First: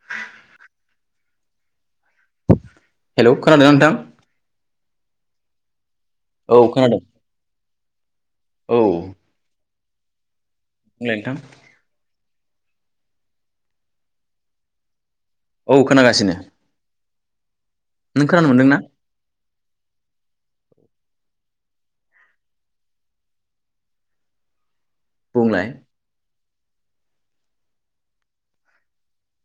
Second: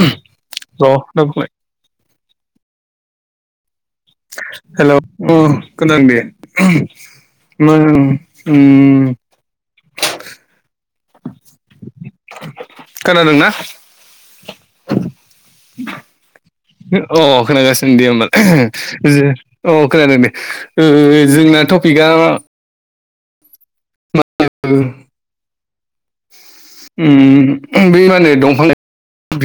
ज दाय हेल खोनादोंथ हेल गोनां दे औ खोनादों म ेलथाम खोनादोंनाा औ खोनागासिनो अ खोनागासिनो दे नों होमबाल खोनानो मोनदोंना अ खोनादों दे ओ जोंना टपिकआ [unintelligible] बुंलाय उम बेै माने दंफां [unintelligible]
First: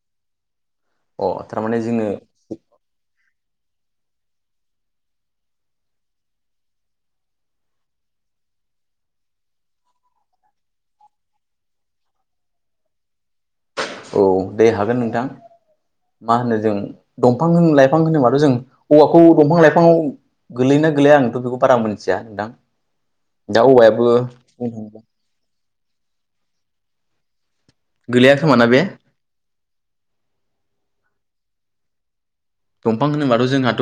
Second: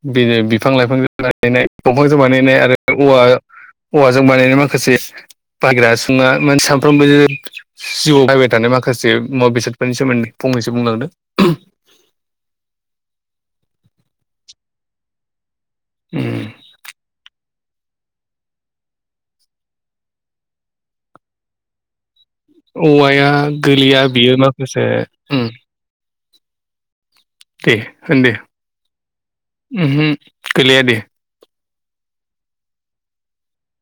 बिनो बिफां लाइफांजों अ बानायनाय थारमाने जोङो दंफांजों बानायनाय आरो औव औवाजों बानायनाय माखासे बाय्रा सुंङा माने सानफ्रोमबो जिउआव बायबाय थानाय माखासे मुवा बेसादफोरनि सोमोन्दै फंनैसो बुंलांदों औ दे हागोन नोंथां उम मा होनो जों दं दंफां लाइफां होनोबाथ जों औवाखौ दंफां लाइफांङाव गोलैय ना गोलैया आंथ बेखौ बारा मोनसै थिदां औवाया दा गोलैया औवायाबो बियो माखासे बुंनो थां उम दे होनदो खोमाना बे गोलैया दे दंफां होनोबाथ जोंहाथ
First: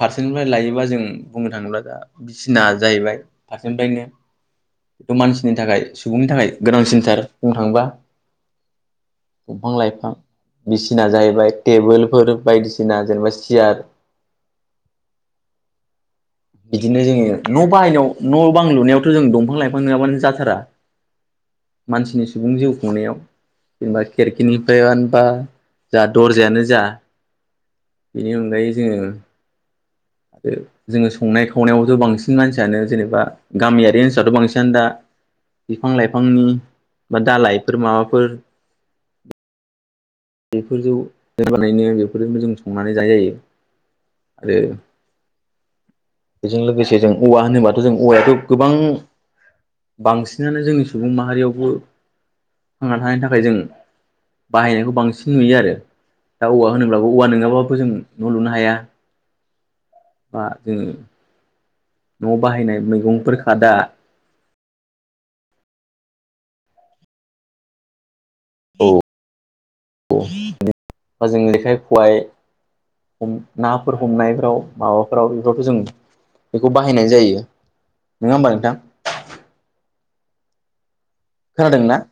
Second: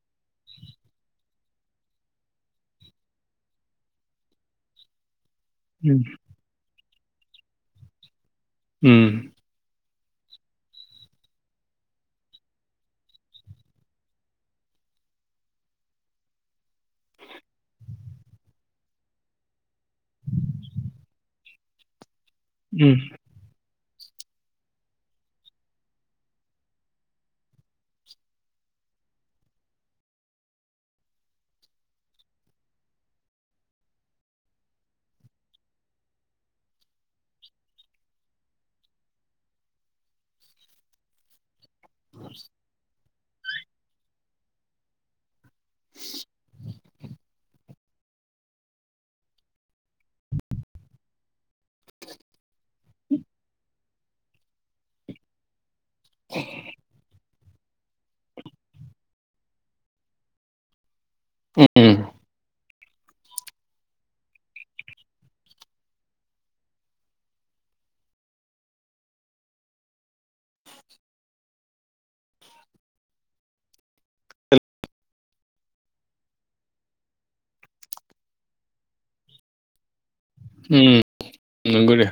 फारसेनिफ्राय लायोबा जों बुंनो थांङोब्ला दा बिसिना जाहैबाय फारसेनिफ्रायनो बेथ मानसि नि थाखाय उम सुबुंनि थाखाय गोनांसिनथार बुंनो थाङोबा उम दंफां लाइफां बिसिना जाहैबाय टेबोल फोर बायदिसिना बसि आरो [inaudible] बिदिनो जोंङो न बायनायाव न बां लुनायावथ जों दंफां लाइफां नङाबानो जाथारा मानसिनि सुबुं जिउ उम खुंनायाव जेनेबा खेरखिनिफ्रायानो बा जा दरजायानो जा बेनि अनगायै जोंङो आरो जोंङो संनाय खावनायाव बांसिन मानसियानो जेनेबा गामियारि ओनसोलथ बांसिनानो दा बिफां लाइफांनि बा दालाइफोर माबाफोर [unintelligible] बेफोरजों होबानायनो बेफोरजोंबो जों संनानै जानाय जायो आरो [unintelligible] बेजों लोगोसे जों औवा होनोबाथ जों औवायाथ गोबां बांसिनानो जोंनि सुबुं माहारियावबो थांना थानायनि थाखाय जों बाहायनायखौ बांसिन सिन नुयो आरो दा औवा होनोब्लाबो औवा नंङाब्ला थ जों न लुनो हाया बा जोंङो उम न बाहायनाय मैगंफोर खादा औ औ जों जेखाइ खबाइ हम नाफोर हमनायफोराव माबाफोराव बेफोरथ जों बेखौ बाहायनाय जायो नंङा होमबा नोंथां ओम खोनादोंना नंगौ दे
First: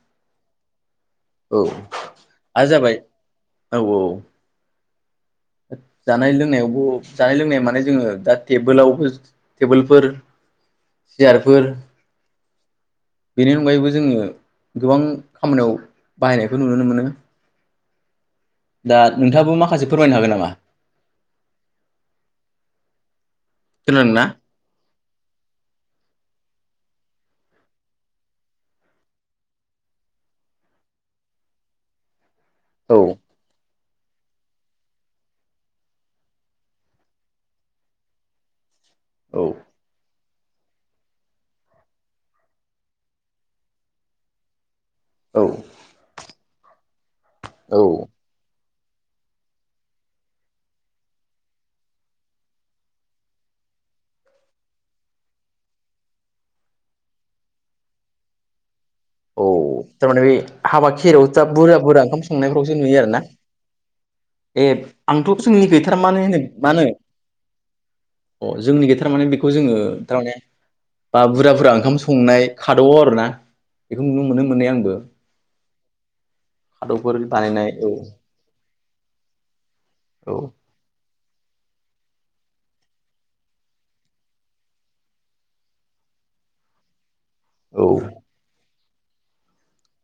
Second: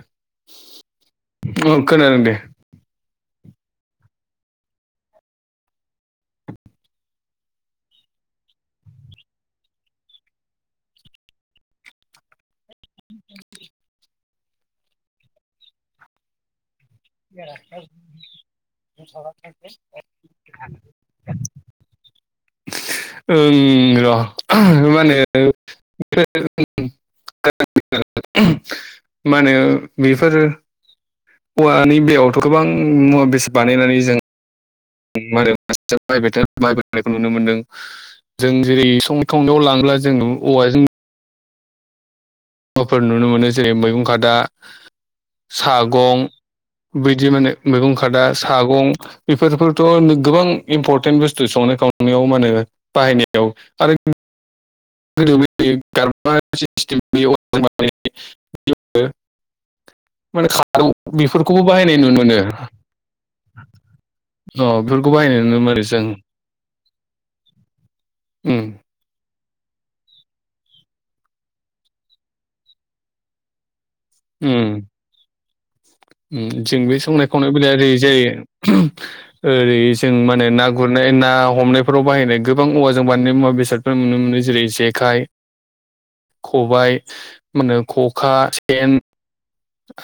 औ अ खोनादों दे आरो जाबाय औ औ जानाय लोंनायावबो जानाय लोंनाया माने जोंङो दा टेबोलावबो टेबोलफोर सियारफोर बेनि अनगायैबो जोंङो गोबां खामानियाव बाहायनायखौ नुनो मोनो [inaudible] दा नोंथाङाबो माखासे फोरमायनो हागोन नामा ओं र खोनादोंना? मा होनो [unintelligible] मा होनो बेफोरो औवानि बेयाव गोबां औ मुवा बेसाद बानायनानै जों गोबां बेसाद बायनायखौ नुनो मोनदों जों जेरै संनाय औ खावनायाव लांब्ला जों औवाजों फोर नुनो मोनो जेरै मैगं खादा औ सागं बै जि माने औ मैगं खादा सागं बेफोरफोरखौथ' गोबां इम्परटेन्ट बुस्थु संनाय खावनायाव मा होनो बाहायनायाव आरो [unintelligible] औ थारमाने बे माने खादौ हाबा खेरायाव बेफोरखौबो बुरजा बाहायनाय बुरजा नुनो ओंखाम मोनो संनायफ्रावसो नुयो आरो ना। ए अ बेफोरखौ आंथ' बाहायनाय नुनो जोंनि मोनो गैथारा जों मानो होनो मा होनो। अ उम जोंनि गैथारा माने खौ जोङो थारमाने बा बुरजा बुरजा ओंखाम संनाय खादाव आरो ना। बेखौ नुनो मोनो उम मोननाया आंबो। उम जों बे खादौफोर संनाय खावनाय बानायनाय बेलाया औ ओरै जायो ओरै जों औ माने ना गुरनाय ना हमनायफोराव बाहायनाय गोबां औवाजों बानायनाय मुवा बेसादफोर नुनो मोनो जेरै जेखाइ खबाय मा होनो औ खखा सेन।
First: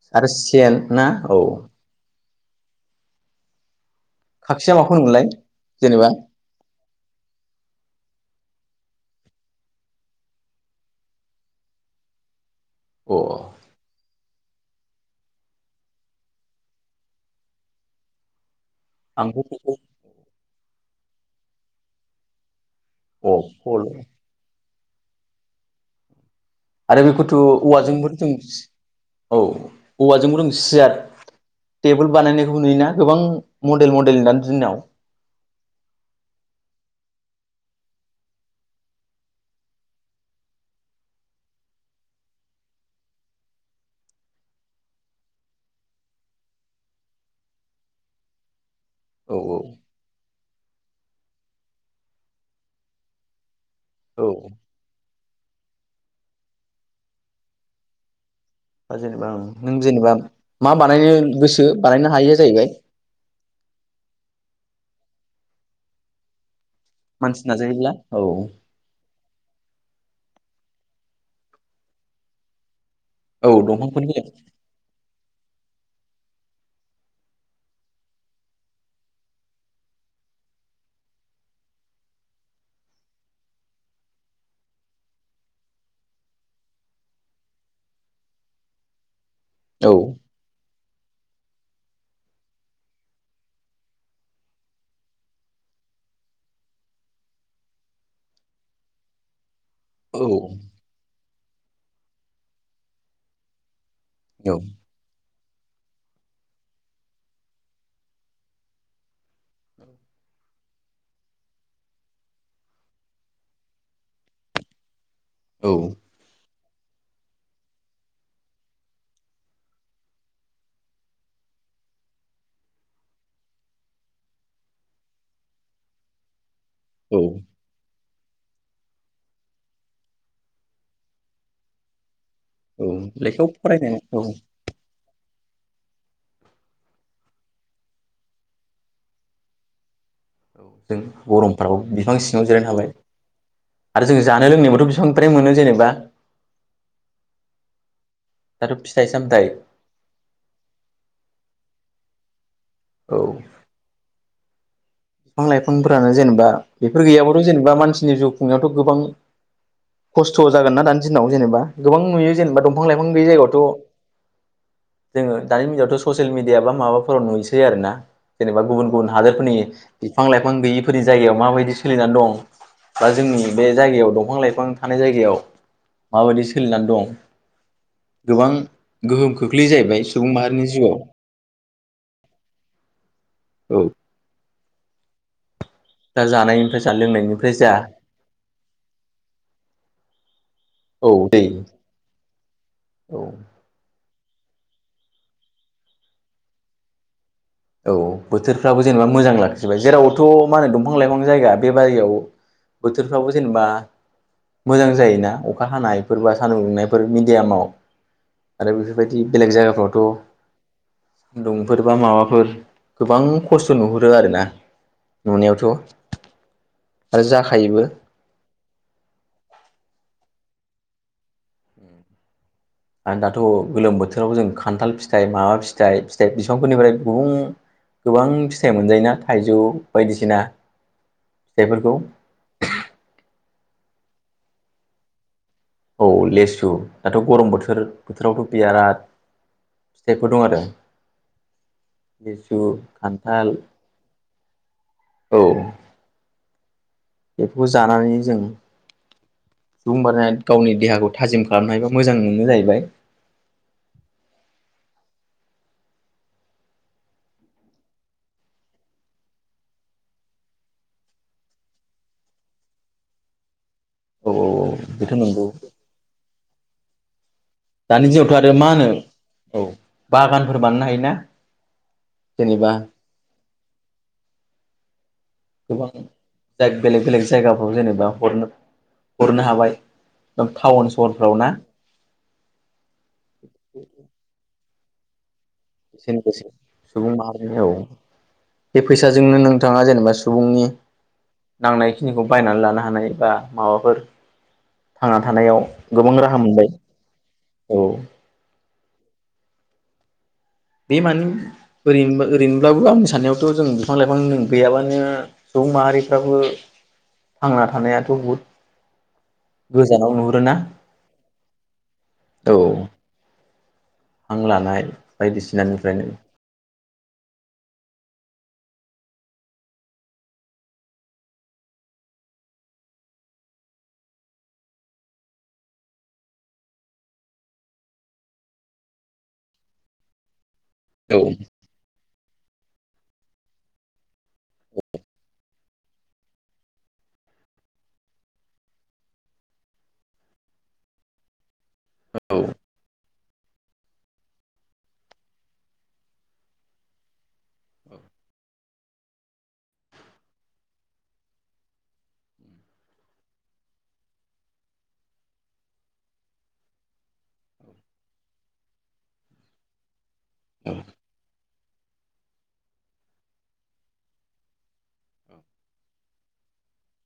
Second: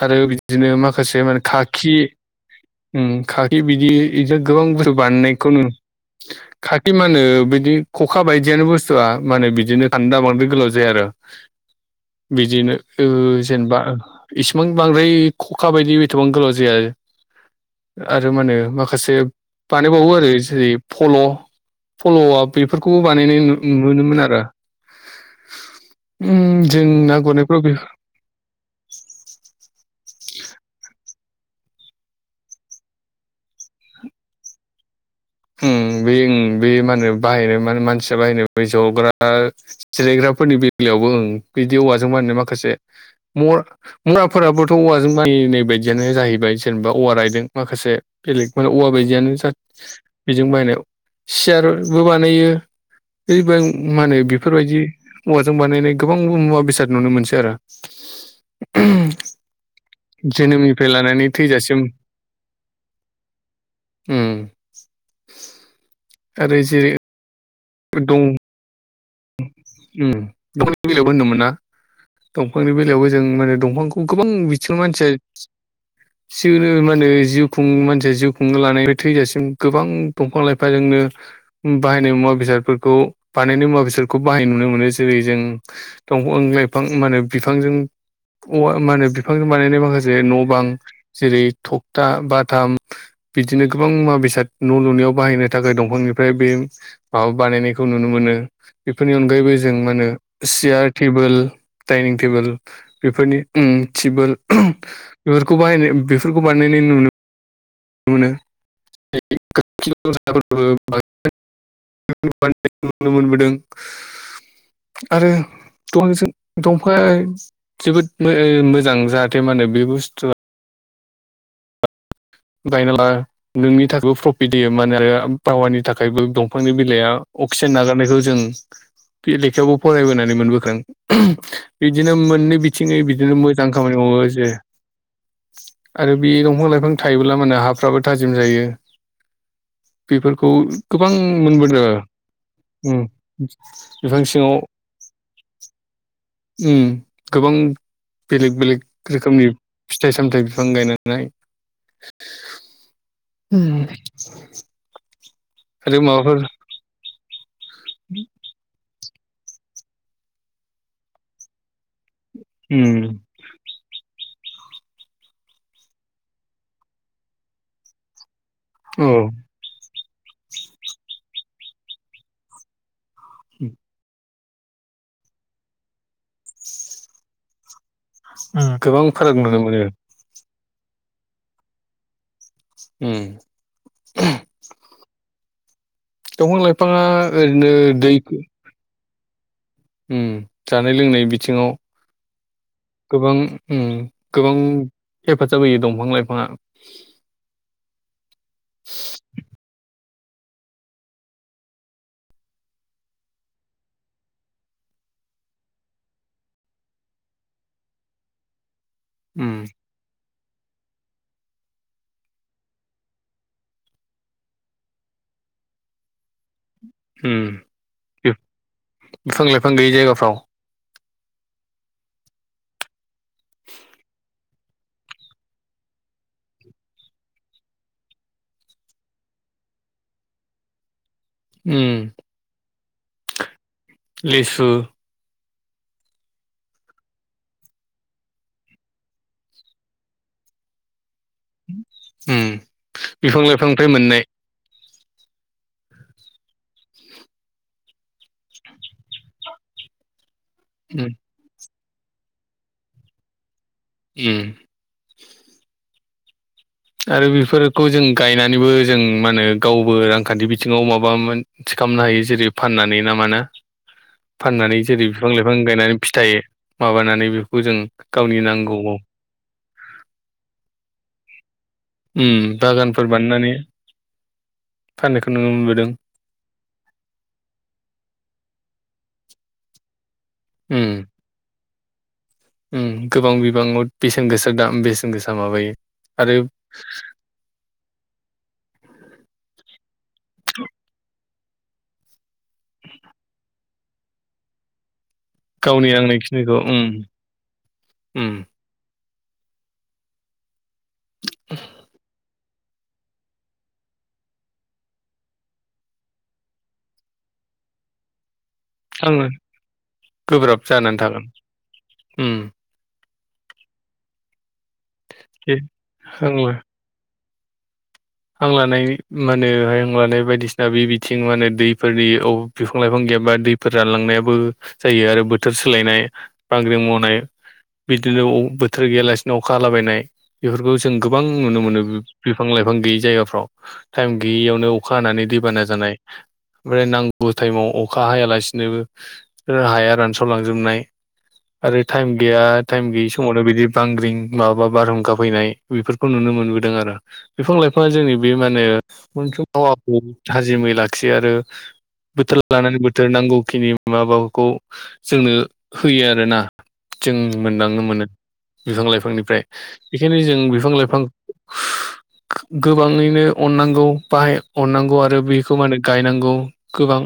आरो बिदिनो सेन ना माखासे औ माने खाखि उम खाखि बिदि बिदि गोबां खाखिया माखौ बुस्थु होनोमोनलाय बानायनायखौनो जेनेबा खाखि मा होनो बिदि खखा बायदियानो बुस्थुआ माने बिदिनो खान्दा बांद्राय गोलाव जाया आरो बिदिनो ओ अ जेनेबा इसिबां बांद्राय खखा बायदि एथबां गोलाव जाया आरो मा होनो मा खासे आंथ' बेखौ बानायबावो आरो जेरै फल' फल'आ बेफोरखौबो अ बानायनाय नु फल नुनो मोनो आरो। उम जों आरो ना बेखौथ' गुरनायफ्राव बे औवाजोंबो जों औ औवाजोंबो जों सियार टेबोल बानायनायखौबो नुयोना गोबां मडेल मडेल दानि दिनाव [unintelligible] बे ओं बे मा होनो बाहायनो मा मानसिया बाहायनो बे जग्रा जिरायग्राफोरनि बेलायाव आवबो उ बिदि औवाजों बानायनाय माखासे [unintelligible] मराफोराबोथ' औवाजों बानायनाय बायदिआनो। नो जाहैबाय जेनेबा औवा रायदों माखासे औ [unintelligible] बेजों बायनायाव सियारबो बानायो बे बें मा होनो औ बेफोरबायदि औवाजों बानायनाय गोबां मुवा बेसाद नुनो मोनसै आरो। [unintelligible] जेनेबा ओं नों जेनेबा मा जोनोमनिफ्राय बानायनो लानानै गोसो बानायनो हायो जाहैबाय। ओं आरो जिरि मानसि नाजायोब्ला औ। उम दंफांनि बेलायावबो होनदोंमोन ना दंफांनि बे बेयावबो जों औ माने दंफांखौ दंफांफोरनि गोबां बिथिङाव मानसि [unintelligible] माने जिउ खुं मानसिया जिउ खुंनो लानाय थैजासिम गोबां दंफां लाइफां जों बायनाय मुवा बेसादफोरखौ बानायनाय मुवा बेसाद खौ बाहायनाय नुनो मोनो जेरै जों दंफां लाइफां मा होनो बिफांजों औवा मा होनो बिफांजों बानायनाय औ औ माखासे न' बां जेरै थखथा बाथाम बिदिनो गोबां मुवा बेसाद न' लुनायाव बाहायनो थाखाय दंफां निफ्राय बे माबा बानायनायखौ नुनो मोनो। बेफोरनि अनगायैबो जों मा होनो औ सियार टेबोल। डाइनिं टेबोल बेफोरनि उ टिबोल। बेफोरखौ बाहायनाय बेफोरखौ बानायनाय नुनो मोनो [unintelligible] [unintelligible] नुनो मोनबोदों। आरो औ औ द [unintelligible] दंफांआ जोबोद मोजां जाहाथे मा होनो बे बुस्थुआ। गायना ला नोंनि थाखायबो प्रफिट होयो मान आरो पावारनि थाखायबो दं। फांनि बिलाया अक्सिजेन नागारनायखौ जों बे लेखायावबो फरायबोनानै मोनबोगोन बिदिनो मोन मोननै औ बिथिङै बिदिनो लेखायाव मोजां फरायनाय खामानि औ मावो जे आरो बे दंफां लाइफां थायोब्ला माने हाफ्राबो थाजिम जायो। बेफोरखौ जों गोबां गरमफ्राव मोनबोदों बिफां सिङाव जिरायनो हाबाय ओ बिफां सिङाव ओमफ्राय मोनो जेनेबा उम गोबां बेलेग दाथ' बेलेग फिथाइ रोखोमनि सामथाइ फिथाइ सामथायाइ बिफां गायनाय। औ उम। बिफां लाइफांफोरानो जेनेबा बेफोर गैयाब्लााथ' जेनेबा मानसिनि जिउ खुंनायावथ' गोबां। खस्थ' जागोन ना दानि दिनाव जेनेबा गोबां नुयो जेनेबा दंफां उम लाइफां गैयै जायगायावथ'। जोङो दानि मिनावथ' ससियेल मिडिया बा माबाफोराव नुयोसै आरोना। जेनेबा गुबुन औ गुबुन हादरफोरनि बिफां लाइफां गैयिफोरनि जायगायाव माबायदि सोलिनानै दं। बा जोंनि बे जायगायाव दंफां लाइफां। गोबां थानाय जायगायाव माबायदि सोलिनानै दं। गोबां गोबां गोहोम फाराग नुनो खोख्लैयो मोनो जाहैबाय सुबुं माहारिनि जिउआव। उम। औ दा दंफां जानायनिफ्राय जा लाइफाङा लोंनायनिफ्राय जा ओरैनो दै उम जानाय औ लोंनाय दै बिथिङाव औ गोबां उम। गोबां हेफाज होयोयो दंफां लाइफांआ। औ बोथोरफ्राबो जेनेबा मोजां लाखिबाय जेराव। थ' मा होनो दंफां लाइफां जायगा बेबारियाव बोथोरफ्राबो जेनेबा। मोजां जायोना अखा हानायफोर बा सानदुं दुंनायफोर मिडियामाव आरो बेफोर बेफोरबायदि उम बेलेग जायगाफ्रावथ' सानदुंफोर बा माबाफोर गोबां खस्थ' नुहुरो आरोना नुनायावथ' आरो उम जाखायोबो बिफां लाइफां गैयि जायगाफ्राव आरो दाथ' गोलोम बोथोराव जों खान्थाल फिथाइ माबा फिथाइ फिथाइ बिसबांफोरनिफ्राय गुबुंह। गोबां फिथाइ मोनजायोना थाइजौ बायदिसिना। फिथाइफोरखौ। लिसु। औ लेसु दाथ' गरम बोथोर बोथोरावथ' बिराद फिथाइफोर दं आरो लिसु बिफां खान्थाल। लाइफांनिफ्राय मोननाय औ। बेफोरखौ जानानै जों [unintelligible] गावनि उम देहाखौ थाजिम खालामनो हायोबा मोजां मोनो जाहैबाय। उम। आरो बेफोरखौ जों गायनानैबो जों मा होनो गावबो रांखान्थि बिथिङाव माबामोन खालामनो हायो जेरै फाननानै ना माना औ औ फाननानै जेरै बेथ' बिफां नंगौ लाइफां गायनानै फिथाइ माबानानै बिब दानि जिउआवथ' आरो मा होनो औ बागानफोर बानायनो हायोना? उम जेनेबा बागानफोर बानायनानै फाननायखौ नुनो मोनबोदों गोबां बेलेग बेलेग जायगाफ्राव जेनेबा हरनो हरनो हाबाय। उम टाउन सहरफ्राव ना? उम गोबां बिबाङाव बेसेन गोसा दाम बेसेन गोसा। माबायो एसेनो आरो गोसै सुबुं माहारिनियाव। बे फैसाजोंनो नोंथाङा जेनेबा सुबुंनि नांनाय खिनिखौ बायनानै लानो हानाय बा माबाफोर थांना थानायाव गावनि गोबां राहा नांनायखिनिखौ मोनबाय उम औ। उम बे मानो ओरैनोबा ओरैनो। अब्लाबो आंनि साननायावथ' जों बिफां लाइफां गैयाबानो सुबुं माहारिफ्राबो थांना थानायाथ' बुहुद आङो गोजानाव नुहुरोना गोब्राब जानानै थागोन उम औ। [inaudible] हां लानाय दे बायदिसिनानिफ्रायनो आंबो हां लानाय माने हाय हां लानाय बायदिसिना बे बिथिं माने दैफोरनि ओ बिफां लाइफां ग एबा दैफोर रानलांनायाबो जायो आरो बोथोर सोलायनाय बांग्रि मावनाय बिदिनो अ बोथोर गैयालासिनो अखा हालाबायनाय। बेफोरखौ जों गोबां औ नुनो मोनो बिफां लाइफां गैयै जायगाफ्राव टाइम गैयियावनो अखा हानानै दैबाना जानाय। ओमफ्राय नांगौ टाइमाव अखा हायालासिनोबो हाया रानसावलांजोबनाय। आरो टाइम गैया टाइम गैस समावनो बिदि बांग्रिं माबा बारहुंखा फैनाय बेफोरखौ नुनो मोनबोदों आरो बिफोर जोंनि बे माने [unintelligible] थाजिमै लाखियो आरो बोथोर लानानै बोथोर नांगौखिनि माबाफोरखौ जोंनो होयो आरोना। जों मोनदांनो मोनो बिफां लाइफांनिफ्राय बेखायनो जों बिफां लाइफां गोबाङैनो अननांगौ बाहाय अननांगौ आरो बेखौ मा होनो गायनांगौ गोबां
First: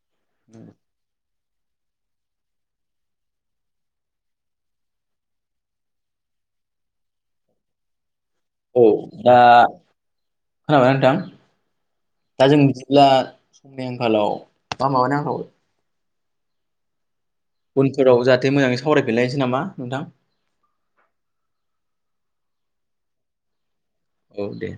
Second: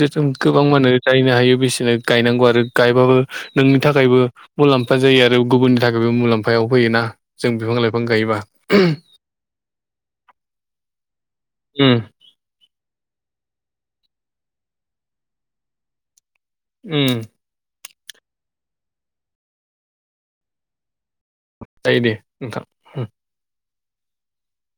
जोथोन गोबां मानो जायो। नो हायो बिसिनो गायनांगौ आरो गायबाबो नोंनि थाखायबो मुलाम्फा जायो आरो गुबुननि थाखायबो मुलाम्फायाव फैयोना जों बिफां लाइफां गायोबा औ [unintelligible] दा खोनाबाय ना नोंथां? उम दा जों अब्ला समनि आंखालाव मा [unintelligible] उम उनफोराव जाहाथे मोजाङै सावरायफिनलायनोसै नामा नोंथां? जायो दे नोंथां उम। औ दे।